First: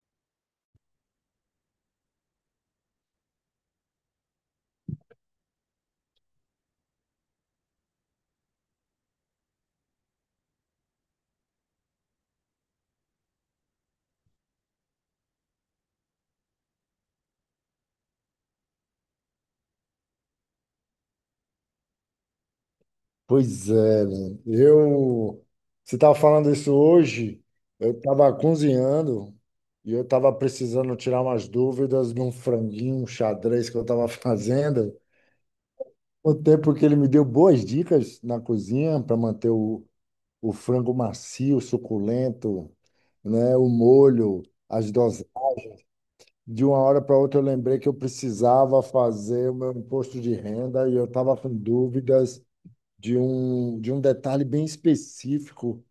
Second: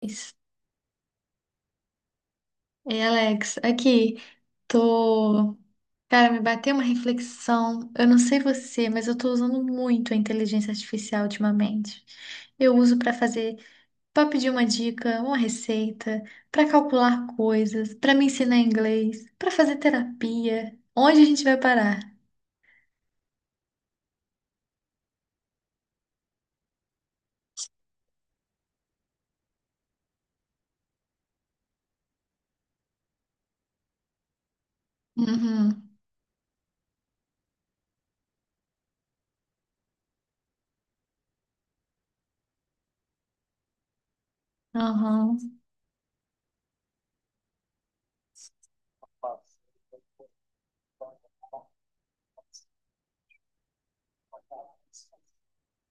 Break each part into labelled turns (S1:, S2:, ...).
S1: Ei, Alex, aqui tô. Cara, me bateu uma reflexão. Eu não sei você, mas eu tô usando muito a inteligência artificial ultimamente. Eu uso pra pedir uma dica, uma receita, pra calcular coisas, pra me ensinar inglês, pra fazer terapia. Onde a gente vai parar?
S2: Pois é, né? Você estava falando isso hoje, eu estava cozinhando e eu estava precisando tirar umas dúvidas de um franguinho, um xadrez que eu estava fazendo.
S1: Uhum.
S2: O tempo que ele me deu boas dicas na cozinha para manter o frango macio, suculento, né? O molho, as doses.
S1: Uhum.
S2: De uma hora para outra eu lembrei que eu precisava fazer o meu imposto de renda e eu estava com dúvidas de um detalhe bem específico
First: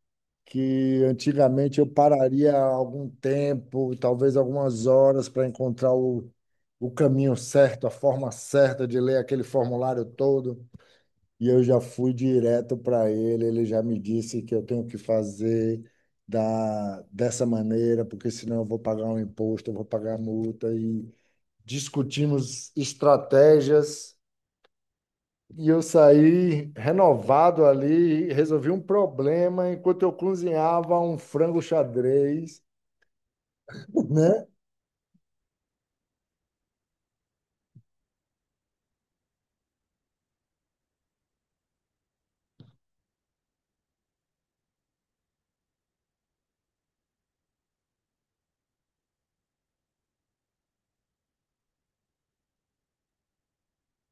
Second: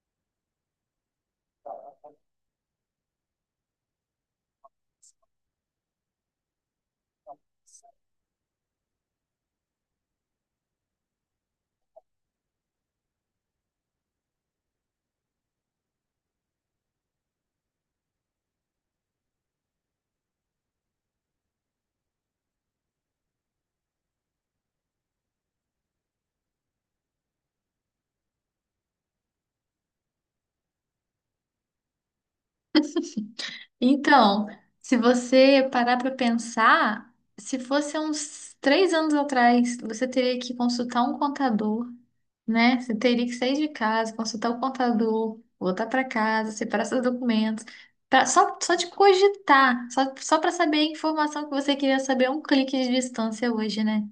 S2: que antigamente eu pararia algum tempo, talvez algumas horas, para encontrar o caminho certo, a forma certa de ler aquele formulário todo. E eu já fui direto para ele, ele já me disse que eu tenho que fazer dessa maneira, porque senão eu vou pagar um imposto, eu vou pagar multa. E discutimos estratégias e eu saí renovado ali, e resolvi um problema enquanto eu cozinhava um frango xadrez, né?
S1: Então, se você parar para pensar, se fosse há uns três anos atrás, você teria que consultar um contador, né? Você teria que sair de casa, consultar o contador, voltar para casa, separar seus documentos. Só de cogitar, só para saber a informação que você queria saber a um clique de distância hoje, né?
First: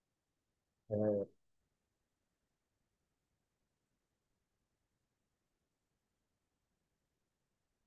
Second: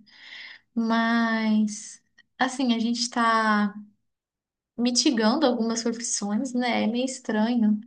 S1: Mas, assim, a gente está mitigando algumas profissões, né? É meio estranho.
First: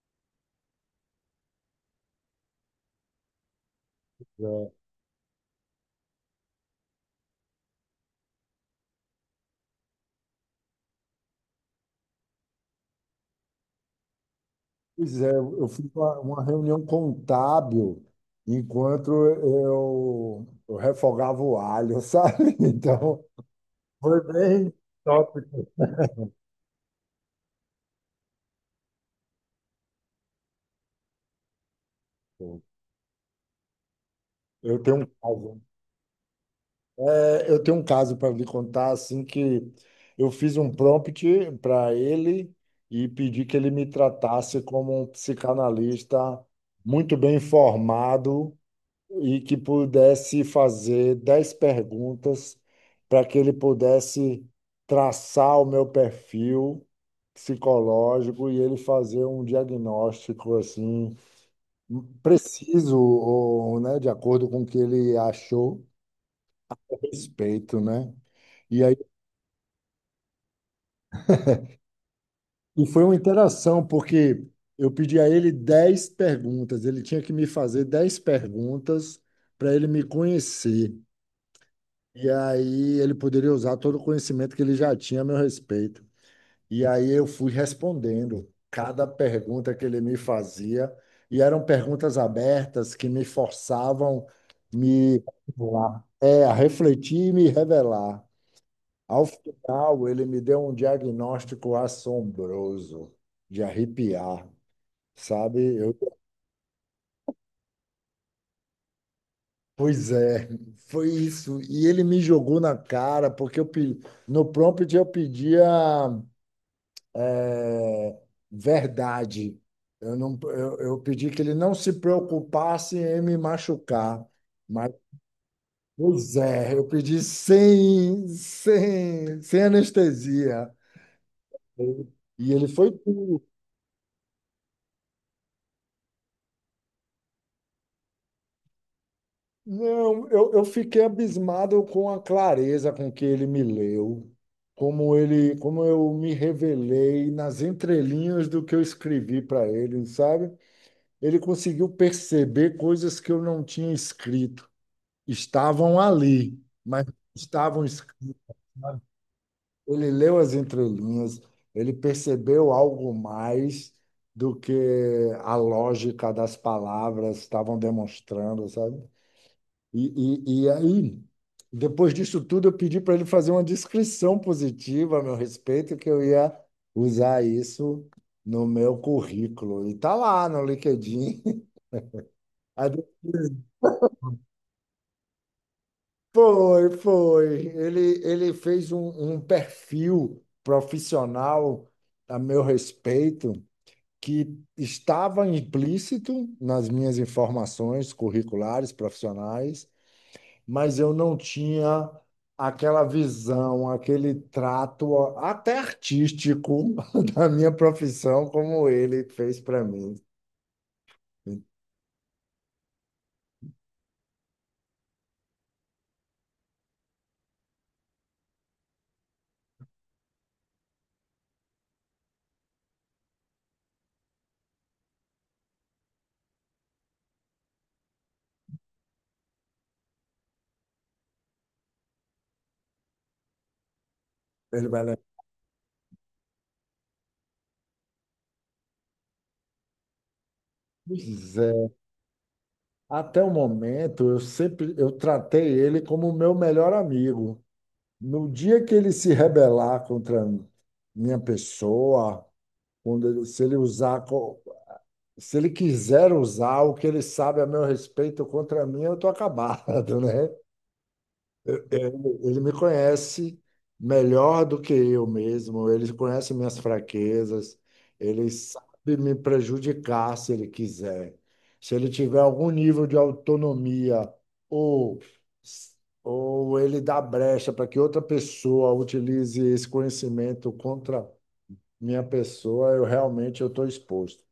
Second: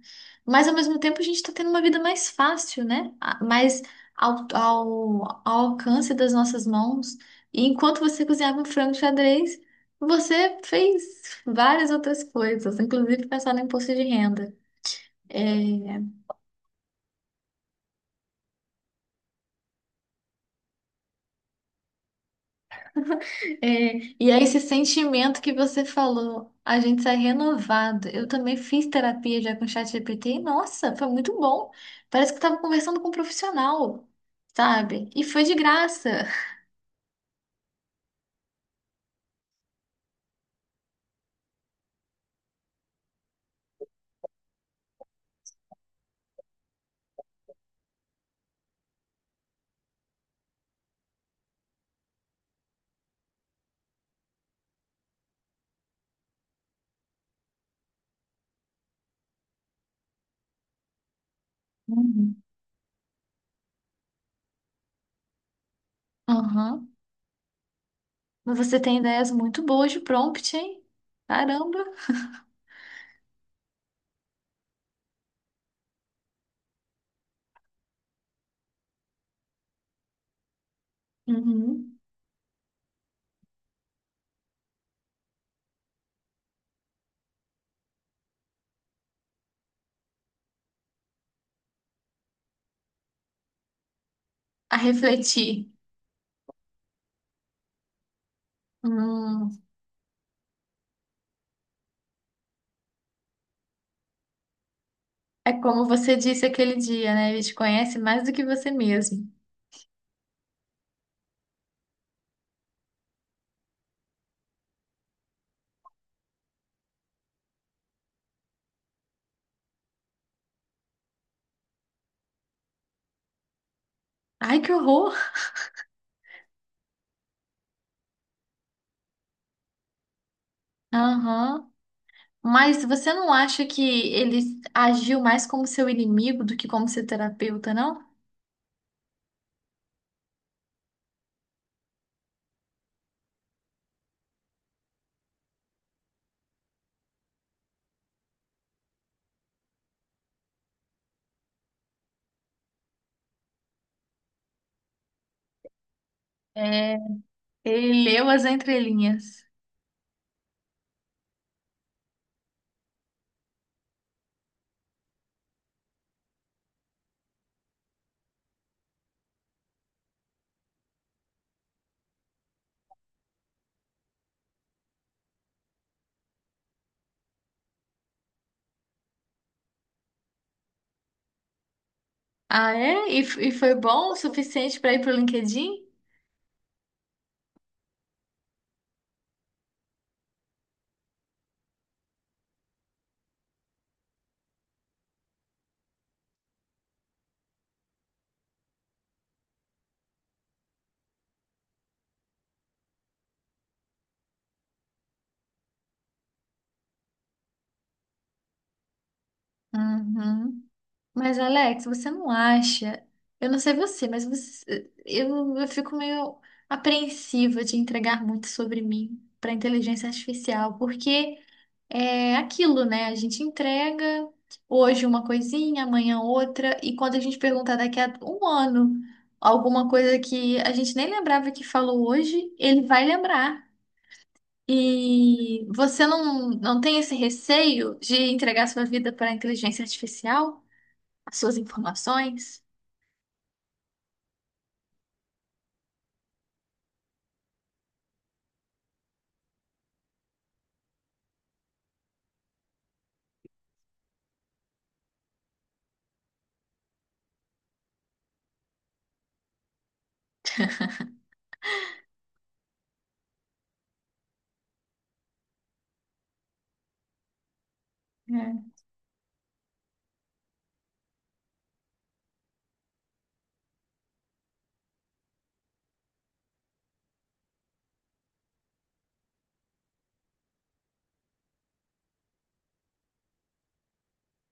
S1: Mas ao mesmo tempo a gente está tendo uma vida mais fácil, né? Mais ao,
S2: É.
S1: ao, ao alcance das nossas mãos. E enquanto você cozinhava um frango xadrez, você fez várias outras coisas, inclusive pensar no imposto de renda.
S2: Pois é, eu fiz
S1: É.
S2: uma reunião contábil enquanto eu refogava o alho, sabe? Então,
S1: É.
S2: foi
S1: E é esse
S2: bem
S1: sentimento
S2: top.
S1: que você falou, a gente sai renovado. Eu também fiz terapia já com o ChatGPT e, nossa, foi muito bom. Parece que estava conversando com um profissional,
S2: Eu tenho um
S1: sabe? E foi de
S2: caso.
S1: graça.
S2: É, eu tenho um caso para lhe contar, assim, que eu fiz um prompt para ele e pedi que ele me tratasse como um psicanalista muito bem informado e que pudesse fazer 10 perguntas para que ele pudesse traçar o meu perfil psicológico e ele fazer um diagnóstico, assim,
S1: Uhum.
S2: preciso, ou, né, de acordo com o que ele achou
S1: Aham.
S2: a respeito, né?
S1: Mas você
S2: E aí
S1: tem ideias muito boas de prompt, hein? Caramba.
S2: e foi uma interação, porque eu pedi a ele 10 perguntas, ele tinha que me fazer 10 perguntas para ele me conhecer.
S1: Uhum.
S2: E aí ele poderia usar todo o conhecimento que ele já tinha a meu respeito. E aí eu fui respondendo cada pergunta que ele me fazia, e eram perguntas abertas que me forçavam
S1: A
S2: me
S1: refletir.
S2: revelar. É, a refletir e me revelar. Ao
S1: Hum.
S2: final, ele me deu um diagnóstico assombroso, de arrepiar.
S1: É
S2: Sabe?
S1: como
S2: Eu,
S1: você disse aquele dia, né? Ele te conhece mais do que você mesmo.
S2: pois é, foi isso. E ele me jogou na cara, porque no prompt eu pedia é, verdade. Eu pedi que ele não se preocupasse em me machucar.
S1: Ai, que
S2: Mas,
S1: horror!
S2: pois é, eu pedi sem anestesia.
S1: Aham.
S2: E ele
S1: Mas
S2: foi
S1: você não acha que ele agiu mais como seu inimigo do que como seu terapeuta, não?
S2: Não, eu fiquei abismado com a clareza com que ele me leu, como eu me revelei nas entrelinhas do que eu escrevi para ele, sabe? Ele conseguiu perceber coisas que eu não tinha escrito. Estavam ali,
S1: É,
S2: mas estavam,
S1: ele
S2: es-
S1: leu as entrelinhas.
S2: ele leu as entrelinhas, ele percebeu algo mais do que a lógica das palavras estavam demonstrando, sabe? E aí, depois disso tudo, eu pedi para ele fazer uma descrição positiva a meu respeito, que eu ia usar isso no meu currículo. E tá lá no LinkedIn.
S1: Ah,
S2: Aí
S1: é?
S2: de-
S1: E foi bom o suficiente para ir pro LinkedIn?
S2: Foi, foi. Ele fez um perfil profissional a meu respeito que estava implícito nas minhas informações curriculares, profissionais, mas eu não tinha aquela visão, aquele trato até artístico da minha profissão como ele fez para mim.
S1: Uhum. Mas, Alex, você não acha? Eu não sei você, mas eu fico meio apreensiva de entregar muito sobre mim para inteligência artificial, porque é aquilo, né? A gente entrega hoje uma coisinha, amanhã outra, e quando a gente perguntar daqui a um ano alguma coisa que a gente nem lembrava que falou hoje, ele vai lembrar.
S2: Ele vai lembrar.
S1: E você não tem esse receio de entregar sua vida para a inteligência artificial, as
S2: Pois
S1: suas
S2: é.
S1: informações?
S2: Até o momento, eu sempre eu tratei ele como o meu melhor amigo. No dia que ele se rebelar contra minha pessoa, se ele usar, se ele quiser usar o que ele sabe a meu respeito contra mim, eu tô acabado, né? Ele me conhece melhor do que eu mesmo, ele conhece minhas fraquezas, ele
S1: É,
S2: sabe me prejudicar se ele quiser. Se ele tiver algum nível de autonomia ou, ou ele dá brecha para que outra pessoa utilize esse conhecimento contra minha pessoa, eu realmente eu estou exposto,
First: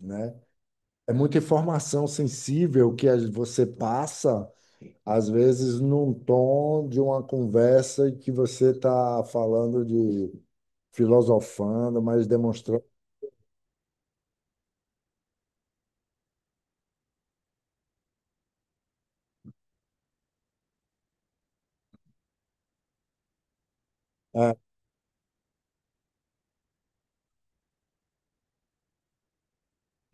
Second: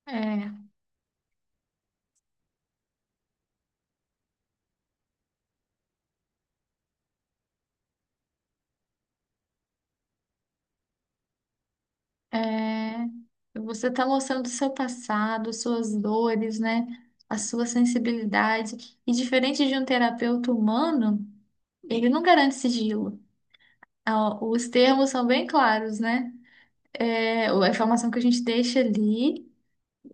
S2: né?
S1: é,
S2: É muita informação sensível que você passa às vezes num tom de uma conversa que você está falando de filosofando, mas demonstrando.
S1: é. Você está mostrando o seu passado, suas dores, né? A sua sensibilidade. E diferente de um terapeuta humano, ele não garante sigilo. Ah,
S2: É,
S1: os termos são bem claros, né? É, a informação que a gente deixa ali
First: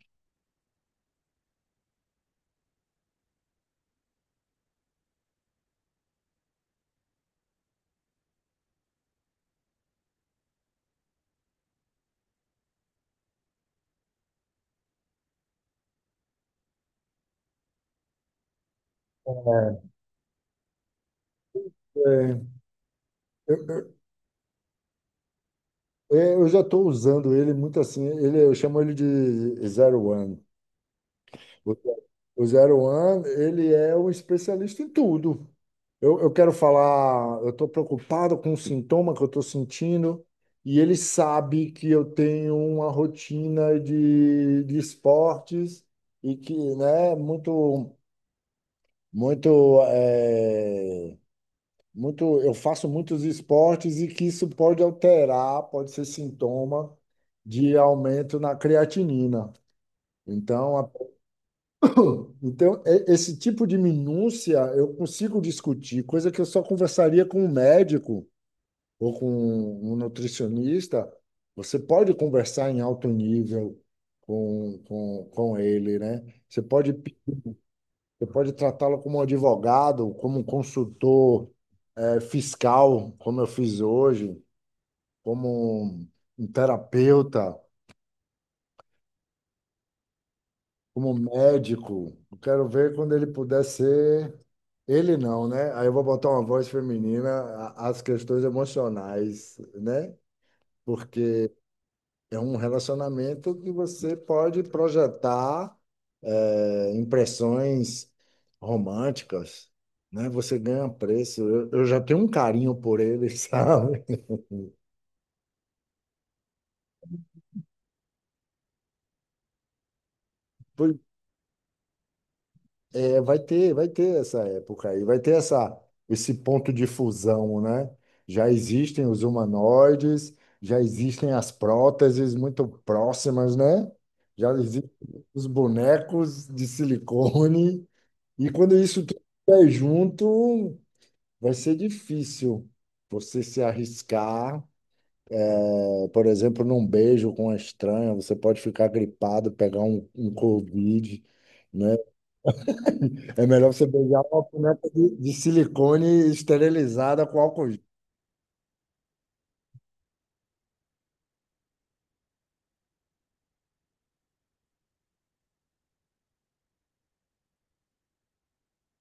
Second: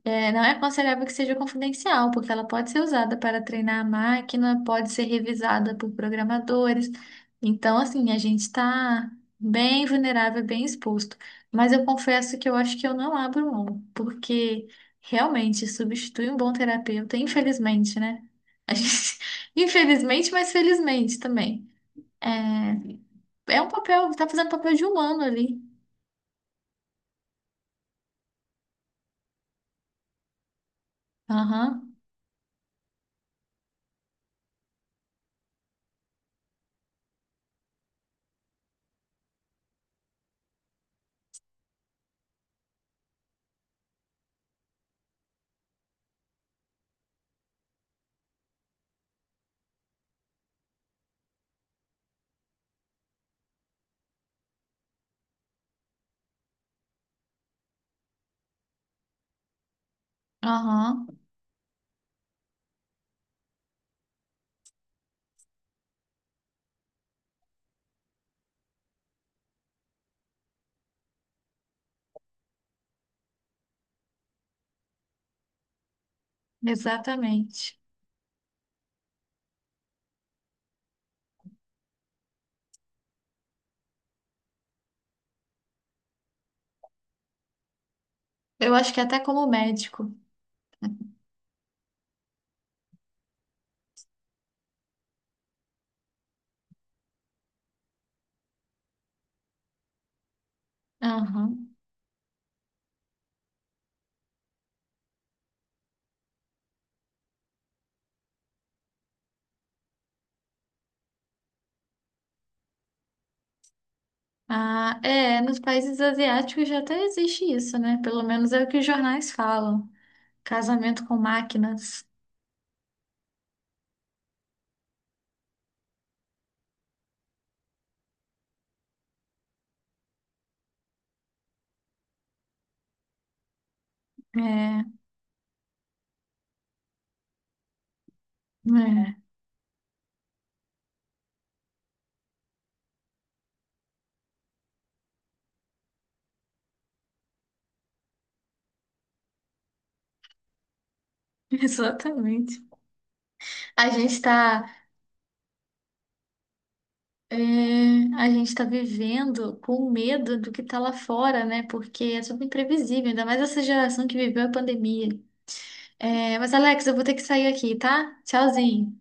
S1: é, não é aconselhável que seja confidencial, porque ela pode ser usada para treinar a máquina, pode ser revisada por programadores. Então, assim, a gente está bem vulnerável, bem exposto. Mas eu confesso que eu acho que eu não abro mão, porque realmente substitui um bom terapeuta, infelizmente, né? A gente- Infelizmente, mas felizmente também.
S2: é,
S1: É, é
S2: eu,
S1: um
S2: eu,
S1: papel, tá fazendo papel de humano ali.
S2: eu já estou usando ele muito assim, ele, eu chamo ele de Zero One. O,
S1: Aham,
S2: o Zero One, ele é um especialista em tudo. Eu quero falar, eu estou preocupado com o sintoma que eu estou sentindo e ele sabe que eu tenho uma rotina de esportes e que, né, muito, é, eu faço muitos esportes e que isso pode alterar, pode ser sintoma de aumento na creatinina. Então, a-
S1: aham,
S2: então, esse tipo de minúcia eu consigo discutir, coisa que eu só conversaria com o médico ou com um nutricionista, você pode conversar em alto nível com ele, né? Você
S1: exatamente.
S2: pode tratá-lo como um advogado, como um consultor, fiscal, como eu fiz hoje, como um terapeuta,
S1: Eu acho que até como médico.
S2: como um médico. Eu quero ver quando ele puder ser. Ele não, né? Aí eu vou botar uma voz feminina às questões emocionais, né? Porque
S1: Aham.
S2: é um relacionamento que você pode projetar impressões românticas, né? Você ganha um preço. Eu já tenho um carinho por ele, sabe?
S1: Ah, é, nos países asiáticos já até existe isso, né? Pelo menos é o que os jornais falam.
S2: Pois
S1: Casamento com máquinas.
S2: é, vai ter essa época aí, esse ponto de fusão, né? Já existem os humanoides, já existem as próteses muito próximas, né? Já
S1: É,
S2: existem os bonecos de silicone, e quando isso
S1: é,
S2: tudo estiver junto, vai ser difícil você se arriscar. É. Por exemplo, num beijo com uma estranha, você pode ficar gripado, pegar um Covid, né?
S1: exatamente.
S2: É melhor você
S1: A gente
S2: beijar uma
S1: tá,
S2: punheta de silicone esterilizada
S1: é,
S2: com álcool.
S1: a gente tá vivendo com medo do que tá lá fora, né? Porque é tudo imprevisível, ainda mais essa geração que viveu a pandemia. É, mas, Alex, eu vou ter que sair aqui, tá? Tchauzinho.